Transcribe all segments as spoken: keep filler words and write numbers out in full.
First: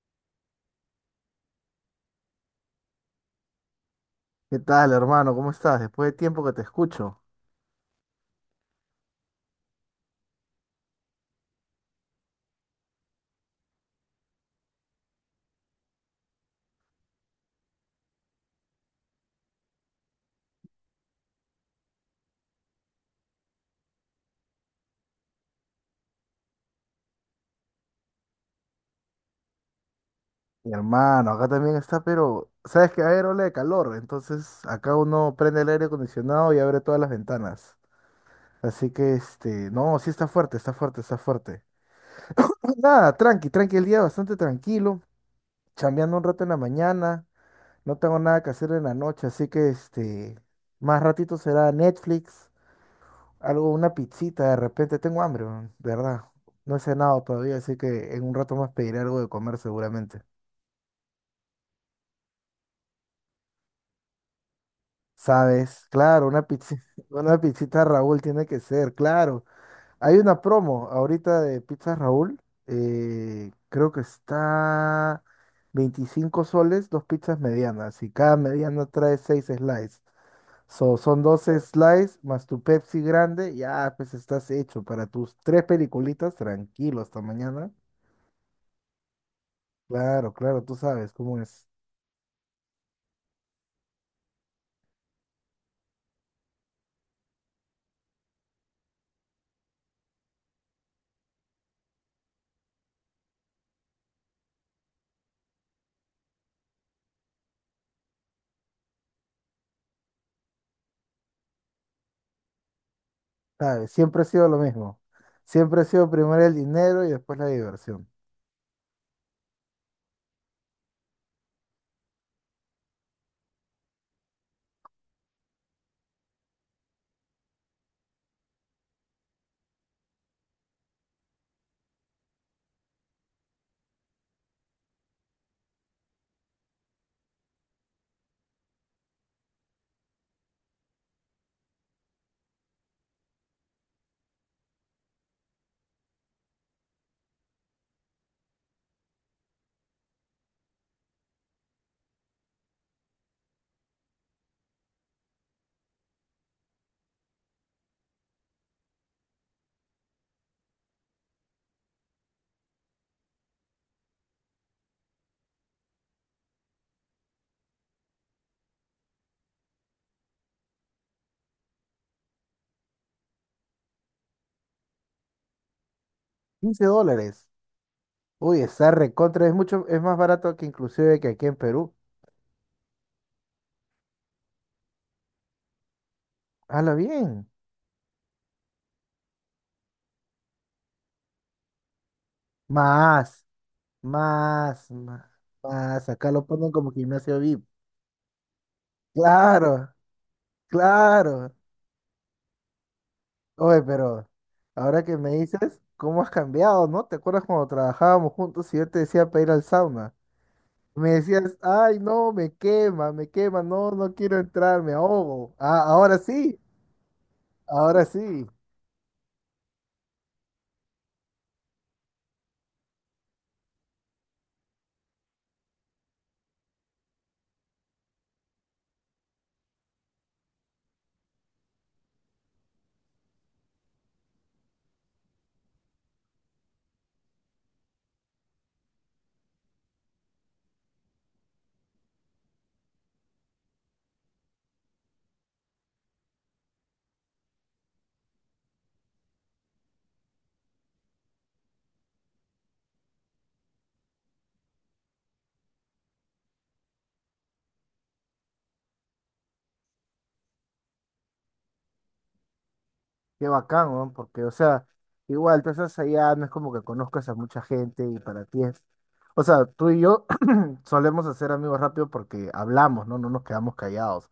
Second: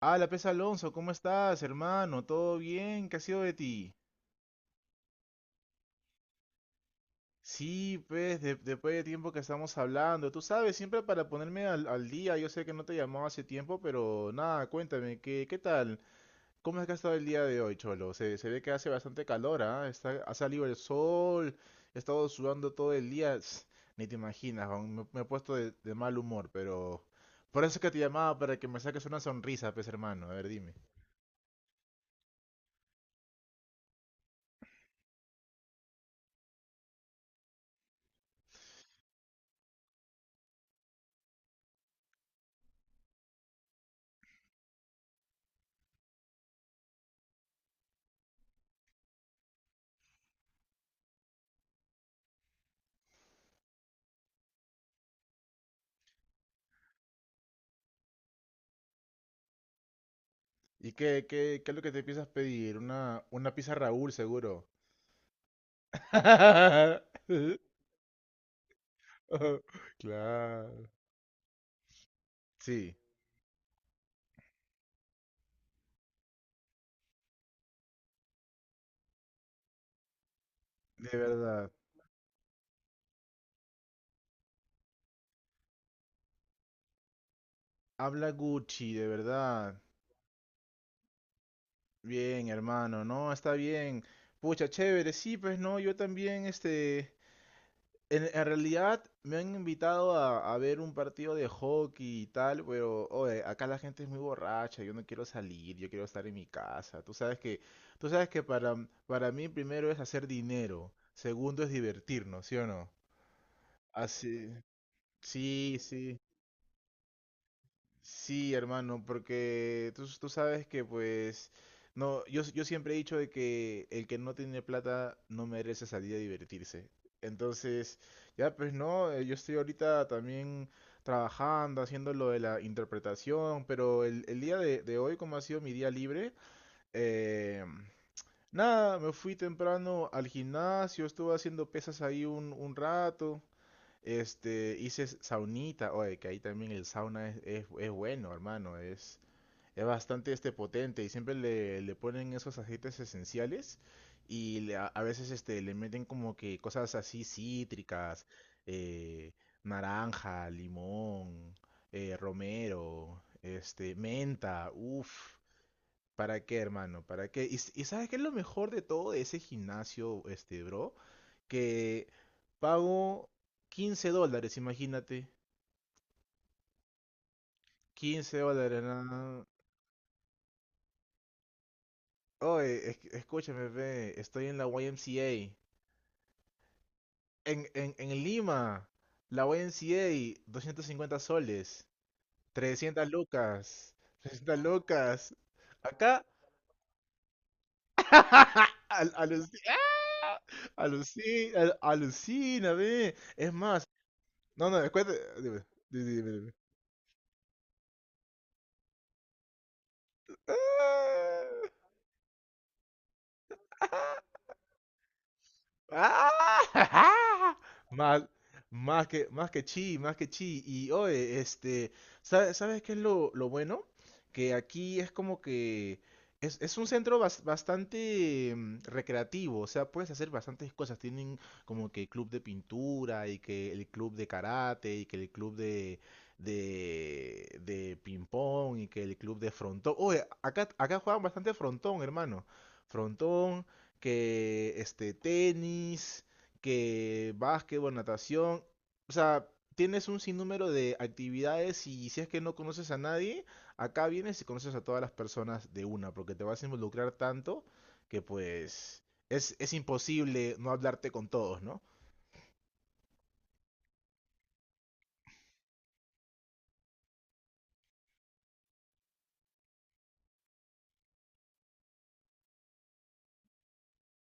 Ah, la pez Alonso, ¿cómo estás, hermano? ¿Todo bien? ¿Qué ha sido de ti? ¿Qué tal, hermano? ¿Cómo estás? Después de tiempo que te escucho. Sí, pues, de- después de tiempo que estamos hablando. Tú sabes, siempre para ponerme al, al día, yo sé que no te llamaba hace tiempo, pero nada, cuéntame, ¿qué, qué tal? ¿Cómo es que ha estado el día de hoy, Cholo? Se, se ve que hace bastante calor, ¿ah? Está, ha salido el sol, he estado sudando todo el día. Ts, ni te imaginas, aún me, me he puesto de, de mal humor, pero... Por eso es que te llamaba, para que me saques una sonrisa, pues, hermano. A ver, Mi dime. hermano, acá también está, pero sabes que hay ola de calor, entonces acá uno prende el aire acondicionado y abre todas las ventanas. Así que este, no, sí está fuerte, está fuerte, está fuerte. Nada, tranqui, tranqui, el día bastante tranquilo, chambeando un rato en la mañana, no tengo nada que hacer en la noche, así que este, más ratito será Netflix, algo, una pizzita, de repente tengo hambre, man, de verdad. No he cenado todavía, así que en un rato más pediré algo de comer seguramente. ¿Y qué, qué, qué es lo que te piensas pedir? Una, una pizza Raúl, seguro. Sabes, claro, una pizza, una pizzita Raúl tiene que ser, claro. Oh, Hay una claro. promo ahorita de pizza Raúl, Sí, eh, creo que está veinticinco soles, dos pizzas medianas, y cada mediana trae seis slices. So, de son doce verdad. slices más tu Pepsi grande, ya pues estás hecho para tus tres peliculitas, tranquilo, hasta mañana. Habla Gucci, de verdad. Claro, claro, tú sabes cómo es. Bien, hermano, no, está bien. Pucha, chévere, sí, pues no, yo también, este, En, en realidad me han invitado a, a ver un partido de hockey y tal, pero oye, acá la gente es muy borracha, yo no quiero salir, yo quiero estar en mi casa. Tú sabes que, tú sabes que para, para mí primero es hacer dinero, segundo es divertirnos, ¿sí o no? Sabes, siempre ha sido Así, lo mismo. sí, Siempre ha sido sí. primero el dinero y después la diversión. Sí, hermano, porque tú, tú sabes que pues no, yo, yo siempre he dicho de que el que no tiene plata no merece salir a divertirse. Entonces, ya pues no, eh, yo estoy ahorita también trabajando, haciendo lo de la interpretación, pero el, el día de, de hoy, como ha sido mi día libre, eh, nada, me fui temprano al gimnasio, estuve haciendo pesas ahí un, un rato. Este, hice saunita, oye, que ahí también el sauna es, es, es bueno, hermano, es, es bastante este potente y siempre le, le ponen esos aceites esenciales y le- a, a veces este, le meten como que cosas así cítricas, eh, naranja, limón, eh, romero, este, menta, uff. ¿Para qué, hermano? ¿Para qué? Y, s- y ¿sabes qué es lo mejor de todo de ese gimnasio, este, bro? Que pago quince dólares, imagínate. Quince dólares. quince Uy, dólares, está nada. recontra, es mucho, es más barato que inclusive que aquí en Perú. Oye, es- escúchame, ve, estoy en la Y M C A. Hala bien. En, en, en Lima, la Y M C A, cincuenta soles. trescientas Más, lucas. trescientas más, más, lucas. más. Acá, Acá lo ponen como gimnasio VIP. al- aluci- Claro, ¡ah! claro. aluci- al- alucina, ve. Es Oye, más, pero no, no, ahora que cuéntame. me Dime, dices, dime, ¿cómo dime, has dime. cambiado, no? ¿Te acuerdas cuando trabajábamos juntos y yo te decía para ir al sauna? Me Ah, decías, ay, no, me quema, me quema, no, no ah. quiero entrar, me ahogo. Ah, ahora sí, ¡Ah! ahora Más, sí. más que, más que chi, más que chi. Y oye, este, ¿sabe- sabes qué es lo, lo bueno? Que aquí es como que es, es un centro bas- bastante mm, recreativo, o sea, puedes hacer bastantes cosas. Tienen como que club de pintura y que el club de karate y que el club de, de, de ping-pong y que el club de frontón. Oye, acá, acá juegan bastante frontón, hermano. Frontón que este, tenis, que básquetbol, natación. O sea, tienes un sinnúmero de actividades y si es que no conoces a nadie, acá vienes y conoces a todas las personas de una, porque te vas a involucrar tanto que pues es, es imposible no hablarte con todos, ¿no? Qué bacán, weón, Porque, o sea, igual tú estás allá, no es como que conozcas a mucha gente y para ti es. O sea, tú y yo solemos hacer amigos rápido porque hablamos, ¿no? No nos quedamos callados.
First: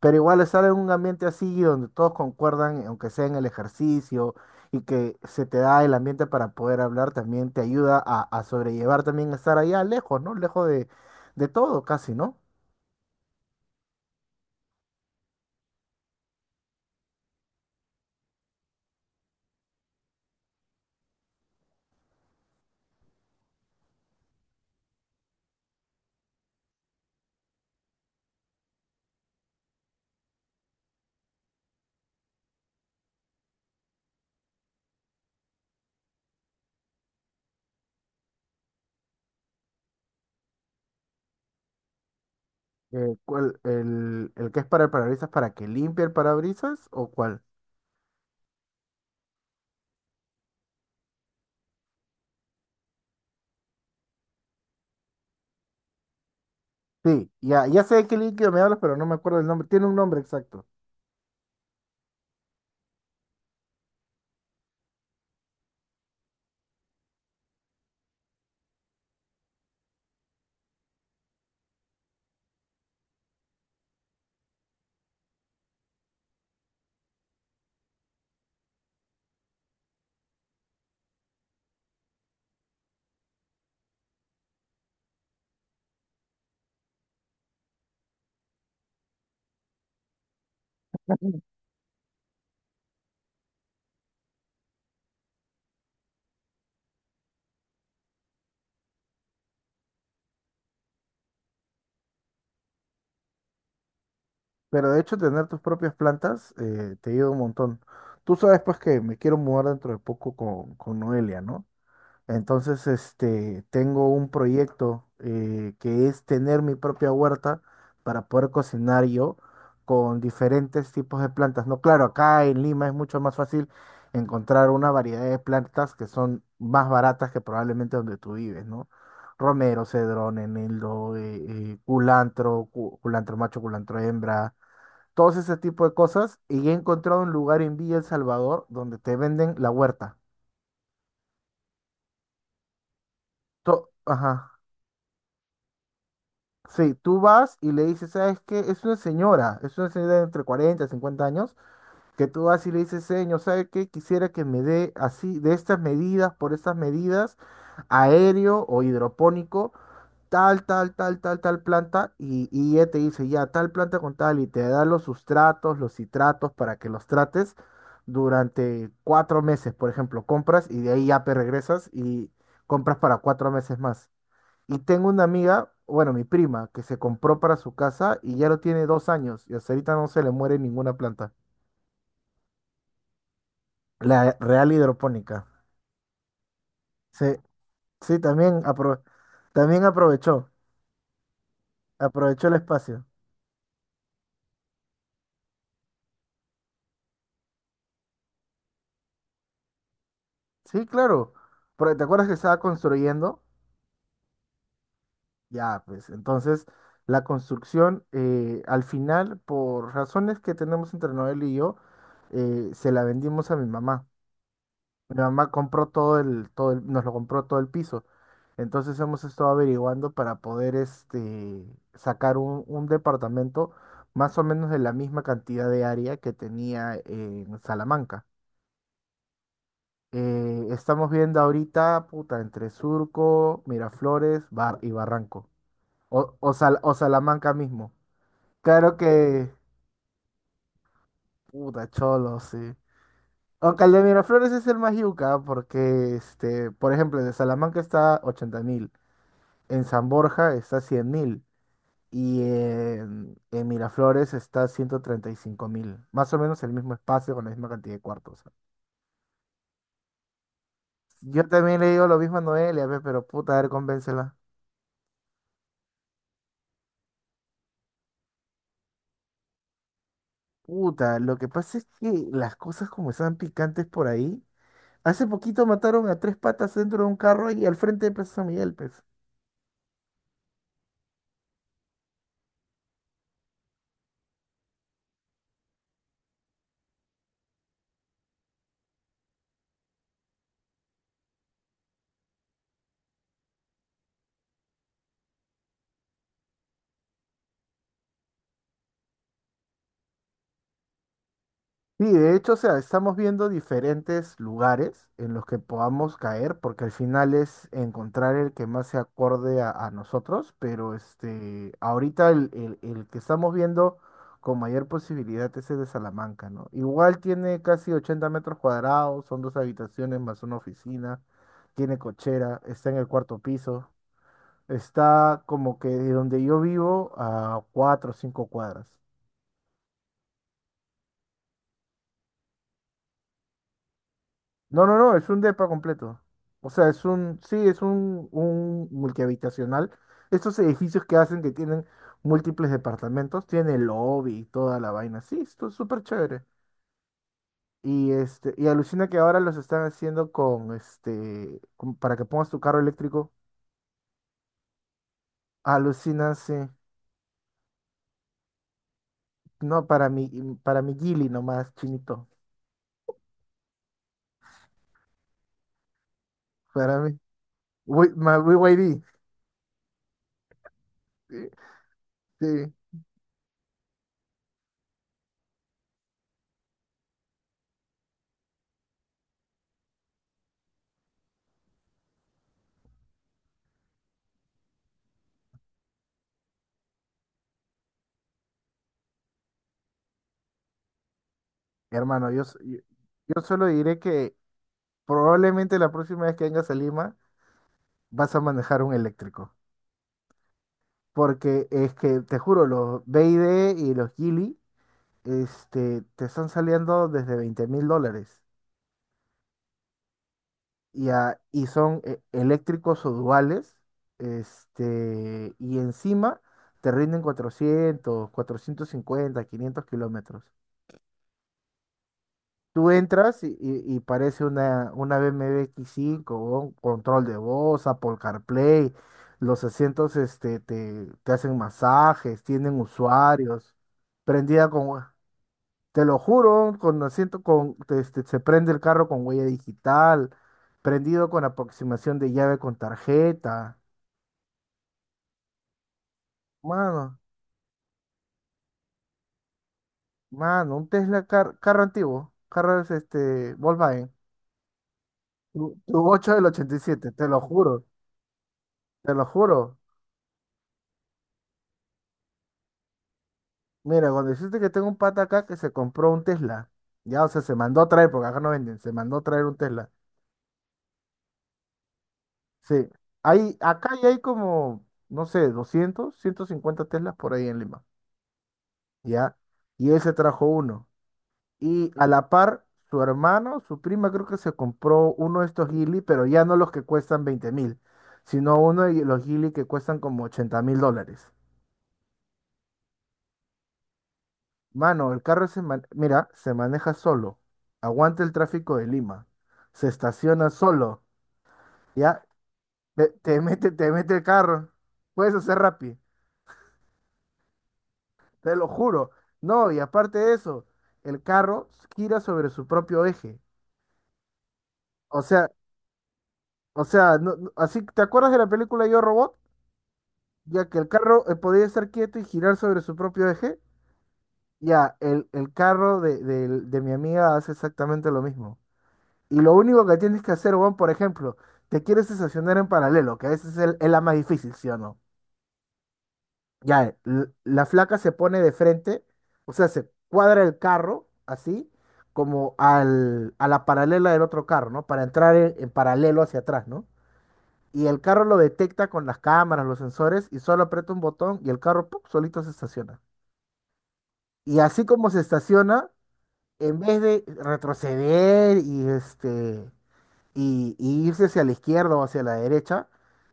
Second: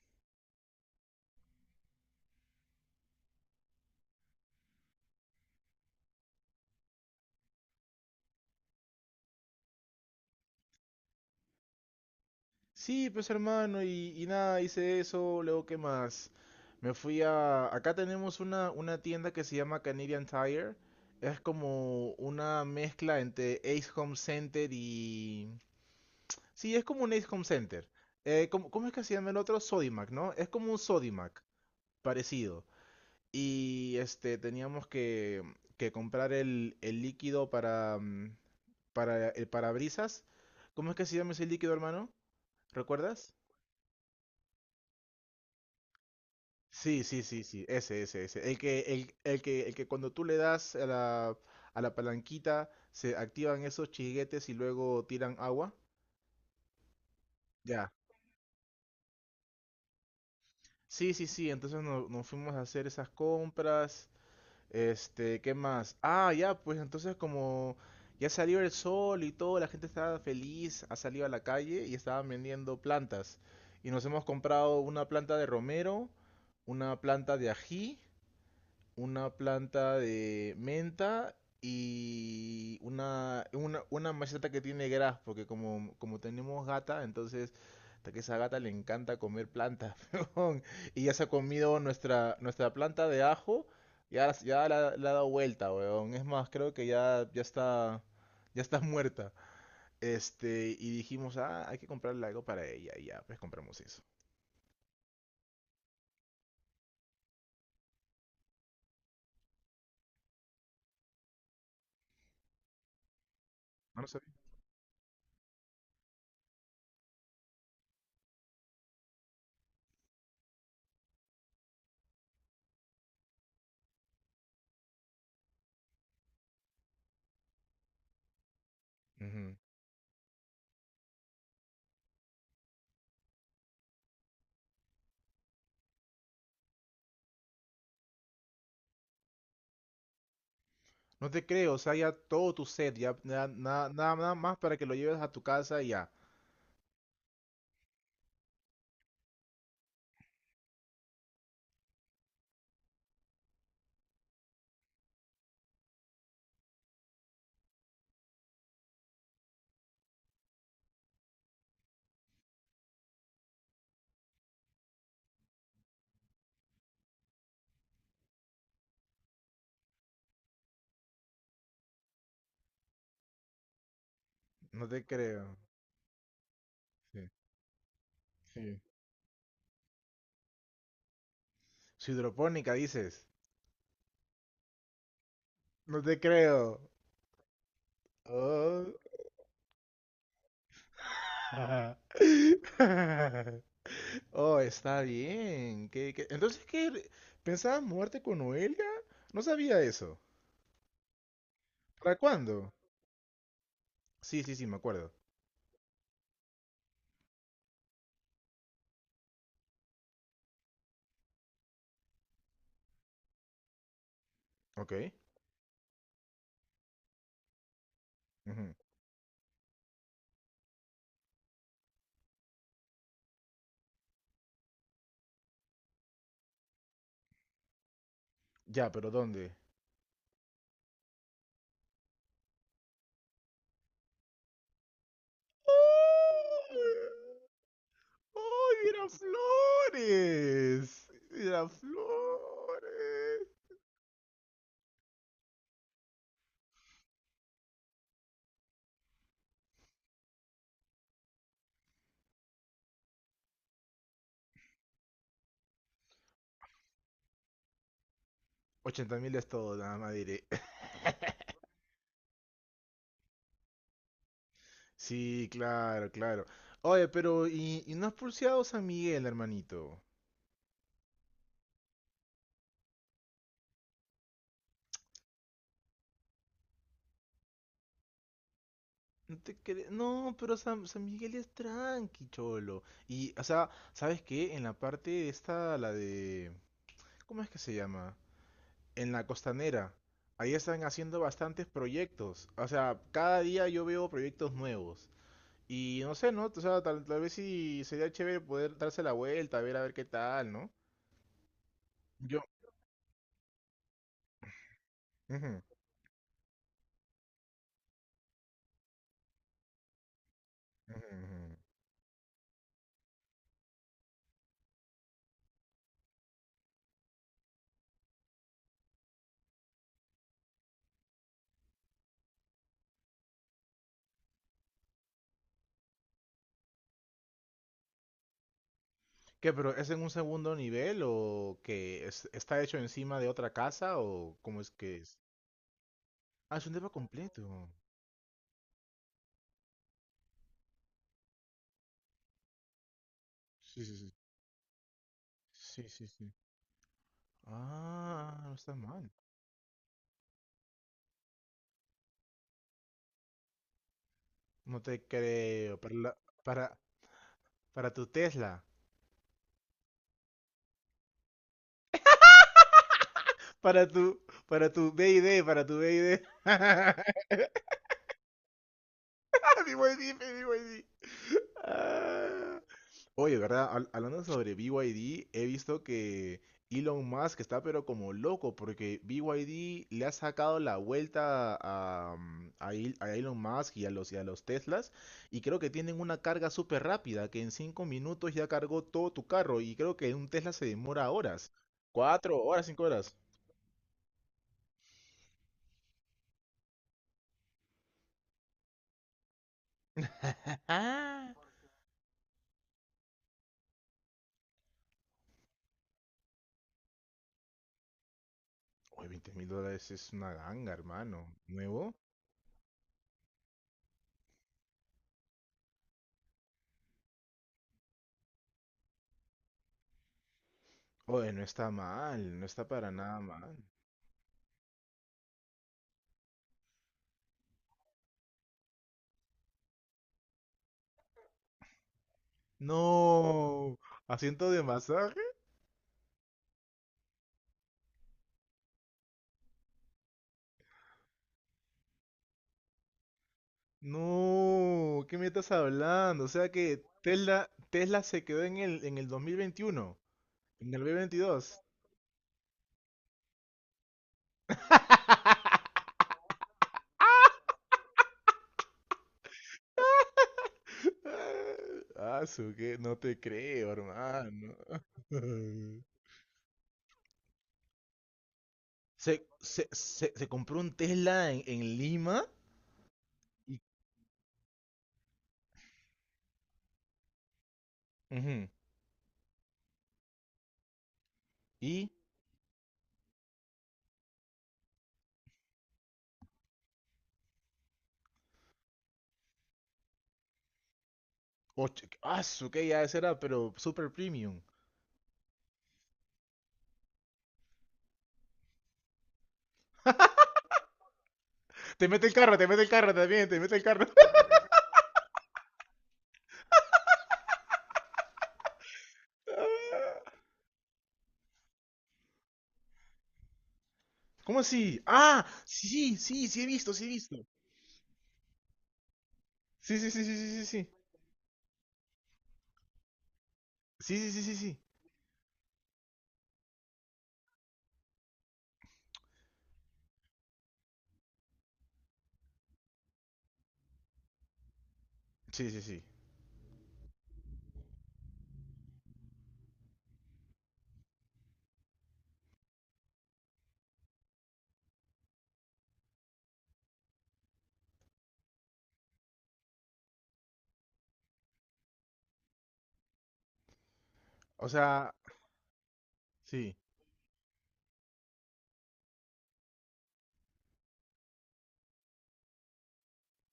Pero igual estar en un ambiente así donde todos concuerdan, aunque sea en el ejercicio, y que se te da el ambiente para poder hablar, también te ayuda a, a sobrellevar también estar allá lejos, ¿no? Lejos de, de todo casi, ¿no? Sí, pues hermano, y, y nada, hice eso, luego qué más. Me fui a... Acá tenemos una, una tienda que se llama Canadian Tire. Es como una mezcla entre Ace Home Center y... Sí, es como un Ace Home Center. Eh, ¿cómo, cómo es que se llama el otro? Sodimac, ¿no? Es como un Sodimac, parecido. Y este, teníamos que, que comprar el, el líquido para, mm, para el parabrisas. ¿Cómo es que se llama ese líquido, hermano? Eh, ¿Recuerdas? ¿cuál- el, el que es para el parabrisas para que limpie el parabrisas Sí, o sí, sí, cuál? sí, ese, ese, ese. El que, el, el que, el que cuando tú le das a la, a la palanquita se activan esos chiguetes y luego tiran agua. Sí, ya, ya Ya. sé de qué líquido me hablas, pero no me acuerdo el nombre. Tiene un nombre exacto. Sí, sí, sí, entonces no- nos fuimos a hacer esas compras. Este, ¿qué más? Ah, ya, pues entonces como ya salió el sol y todo, la gente estaba feliz, ha salido a la calle y estaban vendiendo plantas. Y nos hemos comprado una planta de romero, una planta de ají, una planta de menta y una, una, una maceta que tiene gras, porque como, como tenemos gata, entonces hasta que esa gata le encanta comer plantas, weón. Y ya se ha comido nuestra, nuestra planta de ajo, ya, ya la, la ha dado vuelta, weón. Es más, creo que ya, ya está, ya está muerta. Este, y dijimos, ah, hay que comprarle algo para ella, y ya, pues compramos eso. Pero de hecho, tener tus propias plantas eh, te ayuda un montón. Tú sabes, pues, que me quiero mudar dentro de poco con, con Noelia, ¿no? Entonces, este, No lo tengo un sabía. proyecto eh, que es tener mi propia huerta para poder cocinar yo con diferentes tipos de plantas. No, claro, acá en Lima es mucho más fácil encontrar una variedad de plantas que son más baratas que probablemente donde tú vives, ¿no? Romero, cedrón, eneldo, eh, eh, culantro, cu- culantro macho, culantro hembra, todos ese tipo de cosas. Y he encontrado un lugar en Villa El Salvador donde te venden la huerta. No te creo, o sea, ya todo tu set, ya na- na- To- nada, Ajá. nada más para que lo lleves a tu casa y ya. Sí, tú vas y le dices, ¿sabes qué? Es una señora, es una señora de entre cuarenta y cincuenta años, que tú vas y le dices, señor, ¿sabes qué? Quisiera que me dé así, de estas medidas, por estas medidas, aéreo o hidropónico, tal, tal, tal, tal, tal planta, y, y ella te dice, ya, tal planta con tal, y te da los sustratos, los citratos para que los trates durante cuatro meses, por ejemplo, compras y de ahí ya te regresas y compras para cuatro meses más. Y No te tengo una creo. amiga, bueno, mi prima, que se Sí, compró para su casa y ya lo sí. tiene dos años y hasta ahorita no se le muere ninguna planta. Su hidropónica, dices. La real hidropónica. No te creo. Sí, sí, también, Oh, apro- también aprovechó, aprovechó el espacio. oh, está bien. ¿Qué- qué? Entonces, ¿qué? ¿Pensabas mudarte con Noelia? No sabía eso. Sí, claro, pero ¿te ¿Para acuerdas que estaba cuándo? construyendo? Sí, sí, sí, me acuerdo. Ya, pues entonces la construcción eh, al final, por razones que tenemos entre Noel y yo, eh, se la vendimos a mi mamá. Ok. Mi mamá compró todo el, todo el- nos lo compró todo el piso. Ujú. Entonces hemos estado averiguando para poder este, sacar un, un departamento más o menos de la misma cantidad de área que tenía en Salamanca. Ya, pero ¿dónde? Eh, estamos viendo ahorita, puta, entre Surco, Miraflores, Bar y Barranco. O, o, Sal- o Salamanca mismo. Claro que, ¡Oh, Miraflores! Miraflores. puta, cholo, sí. Aunque el de Miraflores es el más yuca, porque, este, por ejemplo, el de Salamanca está ochenta mil. En San Borja está cien mil, y en, en Miraflores está ciento treinta y cinco mil. Más o menos el mismo espacio con la misma cantidad de cuartos. Ochenta mil es todo, nada más diré. Yo también le digo lo mismo a Noelia, pe, pero puta, a ver, convéncela. Sí, claro, claro. Oye, pero ¿y, y no has pulseado San Miguel, hermanito? Puta, lo que pasa es que las cosas como están picantes por ahí. Hace poquito mataron a tres patas dentro de un carro y al frente de Plaza San Miguel, pues. No te cre- No, pero San, San Miguel es tranqui, cholo. Y, o sea, ¿sabes qué? En la parte esta, la de... ¿Cómo es que se llama? En la costanera. Ahí están haciendo bastantes proyectos. O sea, cada día yo veo proyectos nuevos. Y no sé, ¿no? O sea, tal, tal vez sí sería chévere poder darse la vuelta, ver a ver qué tal, ¿no? Sí, de Yo. hecho, o sea, estamos viendo diferentes lugares en los que Ujú, podamos caer, porque al final es encontrar el que más se acorde a, a nosotros, pero ujú, ujú. este, ahorita el, el- el que estamos viendo con mayor posibilidad es el de Salamanca, ¿no? Igual tiene casi ochenta metros cuadrados, son dos habitaciones más una oficina, tiene cochera, está en el cuarto piso, está como que de donde yo vivo a cuatro o cinco cuadras. ¿Qué, pero es en un segundo nivel o que es- está hecho encima de otra casa o cómo es No, que no, no, es? es un depa completo. Ah, es O un depa sea, es un, completo. sí, es un, un multihabitacional. Estos edificios que hacen que tienen múltiples departamentos, tiene Sí, sí, sí. lobby y toda la vaina. Sí, esto es Sí, súper sí, sí. chévere. Y Ah, no este, y está alucina mal. que ahora los están haciendo con este, con- para que pongas tu carro eléctrico. No te creo. Para la- Alucina, sí. para, para tu Tesla. No, para mi, mm, para mi Gili nomás, chinito. Para tu, para tu B y D, para tu B I D. Para mí. Wi- my B Y D. Mi buen jefe, mi buen jefe. Sí, Ah. sí. Oye, ¿verdad? Hab- Hablando sobre B Y D, he visto que Elon Musk está pero como loco porque B Y D le ha sacado la vuelta a, mm, a Il- a Elon Musk y a los, y a los Teslas y creo que tienen una carga súper rápida que en cinco minutos ya cargó todo tu carro y creo que un Tesla se demora horas. Hermano, Cuatro yo, s- horas, yo cinco horas. yo solo diré que Probablemente la próxima vez que vengas a Lima vas a manejar un eléctrico. Ah, Porque es que, te juro, los B I D y D y los Geely este, te están saliendo desde veinte mil dólares. oye, veinte mil dólares es una ganga, Y, hermano. a- y ¿Nuevo? son eh, eléctricos o duales. Este, y encima te rinden cuatrocientos, cuatrocientos cincuenta, quinientos kilómetros. Oye, no está mal, no está Tú para nada entras mal. y, y- y parece una, una B BMW x cinco con control de voz, Apple CarPlay, los asientos este, te, te hacen masajes, tienen usuarios, No, asiento de prendida con, masaje. te lo juro, con asiento con, te- este, se prende el carro con huella digital, prendido con aproximación de llave con tarjeta. No, ¿qué me estás hablando? O sea que Mano, Tesla, Tesla se quedó en el, en el dos mil veintiuno, en mano, el un Tesla car- dos mil veintidós. carro antiguo, carro es este, Volkswagen, tu, tu ocho del ochenta y siete te lo juro, te lo juro. Ah, su que no te creo, Mira, cuando hermano. dijiste que tengo un pata acá que se compró un Tesla, ya, o sea, se mandó a traer, porque acá no venden, se mandó a Se, traer un se, Tesla. se, se compró un Tesla en, en Lima Sí, hay, y, acá ya hay como, no sé, doscientos, ciento cincuenta Teslas por ahí en Lima, ujú, ya, y él se trajo uno. y Y a la par, su hermano, su prima, creo que se compró uno de estos Geely, pero ya no los que cuestan veinte mil, sino uno de los Geely que cuestan como ochenta mil dólares. ocho- ah, su que ya ese era, pero super premium. Mano, el carro se man- mira, se maneja solo, aguanta el tráfico de Lima, se estaciona solo, Te mete el ya carro, te mete el carro te, también, te te mete el mete, carro. te mete el carro, puedes hacer rápido, te lo juro. No, y aparte de eso, el carro gira sobre su propio eje. ¿Cómo así? O Ah, sea, sí, sí, sí he visto, sí o he sea, visto. no- no- así, ¿te acuerdas de la película Yo Robot? Sí, sí, sí, sí, sí, sí, sí. Ya que el carro eh, podía estar quieto y girar sobre su propio eje, Sí, sí, sí, sí, sí. ya el, el carro de, del- de mi amiga hace exactamente lo mismo. Y lo único que tienes que hacer, Juan, por ejemplo, te quieres estacionar en paralelo, que a veces es, el- es la más difícil, ¿sí o no? Sí, sí, sí. Ya, l- la flaca se pone de frente, o sea, se cuadra el carro así, como al, a la paralela del otro carro, ¿no? Para entrar en, en paralelo hacia atrás, ¿no? Y el carro lo detecta con las cámaras, los sensores, y solo aprieta un botón y el carro, ¡pum!, solito se estaciona. O Y así sea, como se estaciona, sí. en vez de retroceder y este y, y irse hacia la izquierda o hacia la derecha,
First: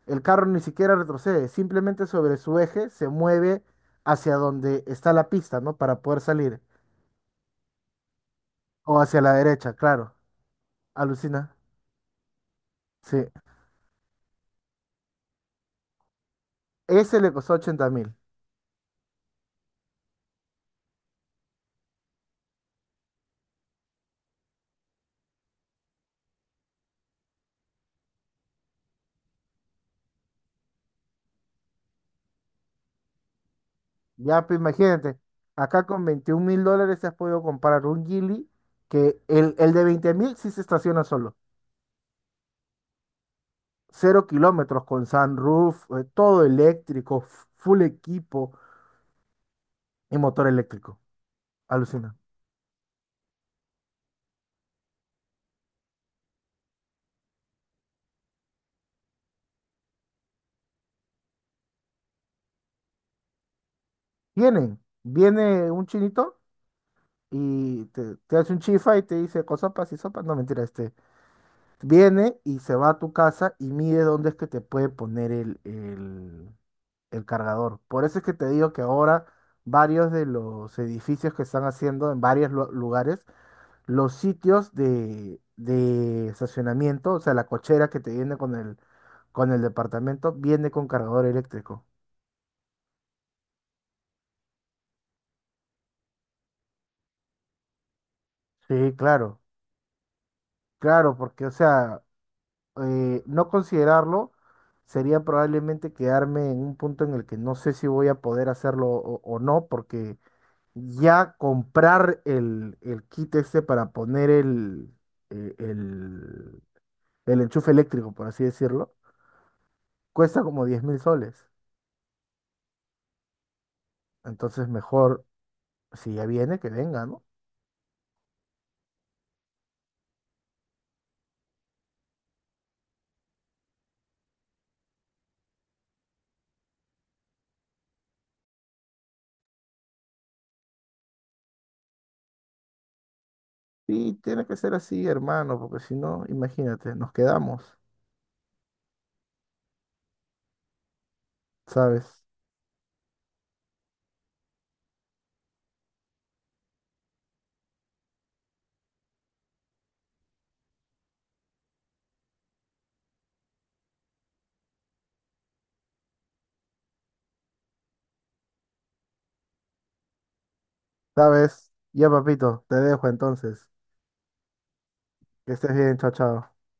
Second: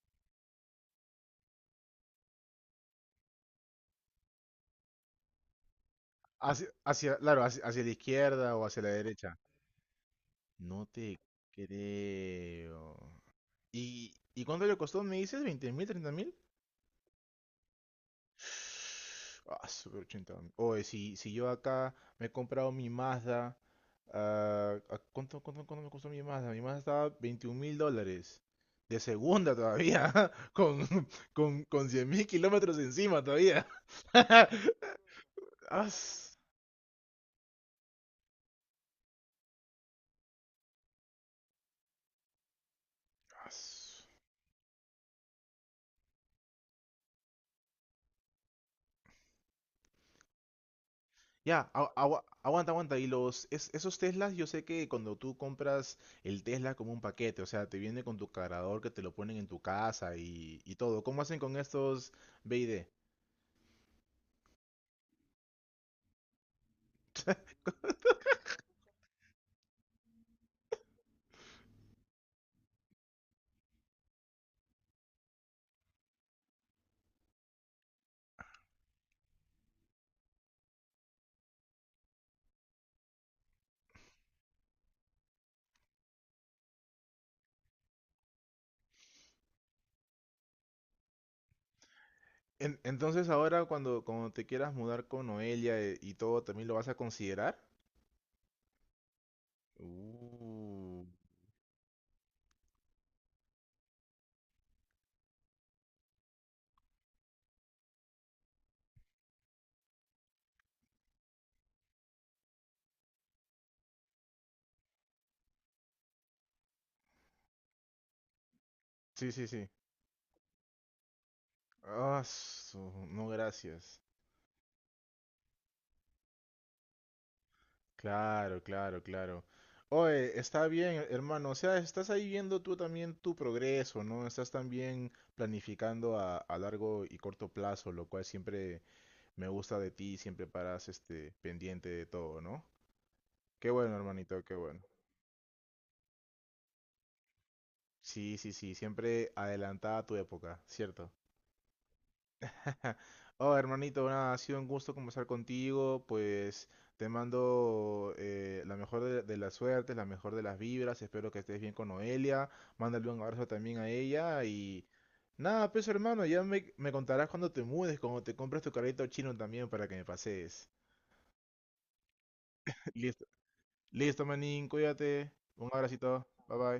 el carro ni siquiera retrocede, simplemente sobre su eje se mueve hacia donde está la pista, ¿no? Para poder salir. Hacia, hacia, claro, hacia, hacia la izquierda o hacia la O hacia la derecha. derecha, claro. No te Alucina. creo. Sí. ¿Y, y cuánto le costó? ¿Me dices? ¿Veinte mil, treinta mil? Ese le costó ochenta mil. Ah, super ochenta. Oye, si, si yo acá me he comprado mi Mazda. ah, ¿a ¿cuánto, cuánto, cuánto me costó mi Mazda? Mi Mazda estaba veintiún mil dólares. De segunda todavía. Con, con, con cien mil kilómetros encima todavía. Ya, pues imagínate, acá con As- veintiún mil dólares has podido comprar un Gili que el, el de veinte mil sí se estaciona solo. as. Cero kilómetros con sunroof, eh, todo eléctrico, f- full equipo y motor eléctrico. Ya, agu- Alucina. agu- aguanta, aguanta. Y los, es- esos Teslas, yo sé que cuando tú compras el Tesla como un paquete, o sea, te viene con tu cargador que te lo ponen en tu casa y, y todo. ¿Cómo hacen con estos B I D? vienen viene un chinito y te, te hace un chifa y te dice cosopas y sopas. No, mentira, este. Viene y se va a tu casa y mide dónde es que te puede poner el, el, el cargador. Por eso es que te digo que ahora varios de los edificios que están haciendo en varios lu- lugares, los sitios de, de estacionamiento, o sea, la cochera que te viene con el, con el departamento, viene con cargador eléctrico. En- entonces ahora cuando, cuando te quieras mudar con Noelia eh, y todo, ¿también lo vas a considerar? Sí, claro, Uh, claro, porque, o sea, eh, no considerarlo sería probablemente quedarme en un punto en el que no sé si voy a poder hacerlo o, o no, porque ya comprar el, el kit este para poner el, el, el- el enchufe eléctrico, por así decirlo, sí, sí, sí. cuesta como diez mil soles. Ah, su- no, gracias. Entonces mejor, si ya viene, que venga, ¿no? Claro, claro, claro. Oye, está bien, hermano. O sea, estás ahí viendo tú también tu progreso, ¿no? Estás también planificando a, a largo y corto plazo, lo cual siempre me gusta de ti, siempre paras este pendiente de todo, ¿no? Qué bueno, Sí, hermanito, tiene qué que ser bueno. así, hermano, porque si no, imagínate, nos quedamos, Sí, sí, sí, siempre adelantada a tu época, ¿cierto? ¿sabes? Ja. Oh, hermanito, nada, ha sido un gusto conversar contigo. Pues te mando eh, la mejor de, de las suertes, la mejor de las vibras. Espero que estés bien con Noelia. Mándale un abrazo también a ella. Y nada, pues hermano, ya me, me contarás cuando te mudes, cuando te compres tu carrito chino también para que me pases. ¿Sabes? Ya, papito, te dejo Listo, entonces. listo, manín, cuídate. Que Un estés bien, chao, abracito, chao. bye bye.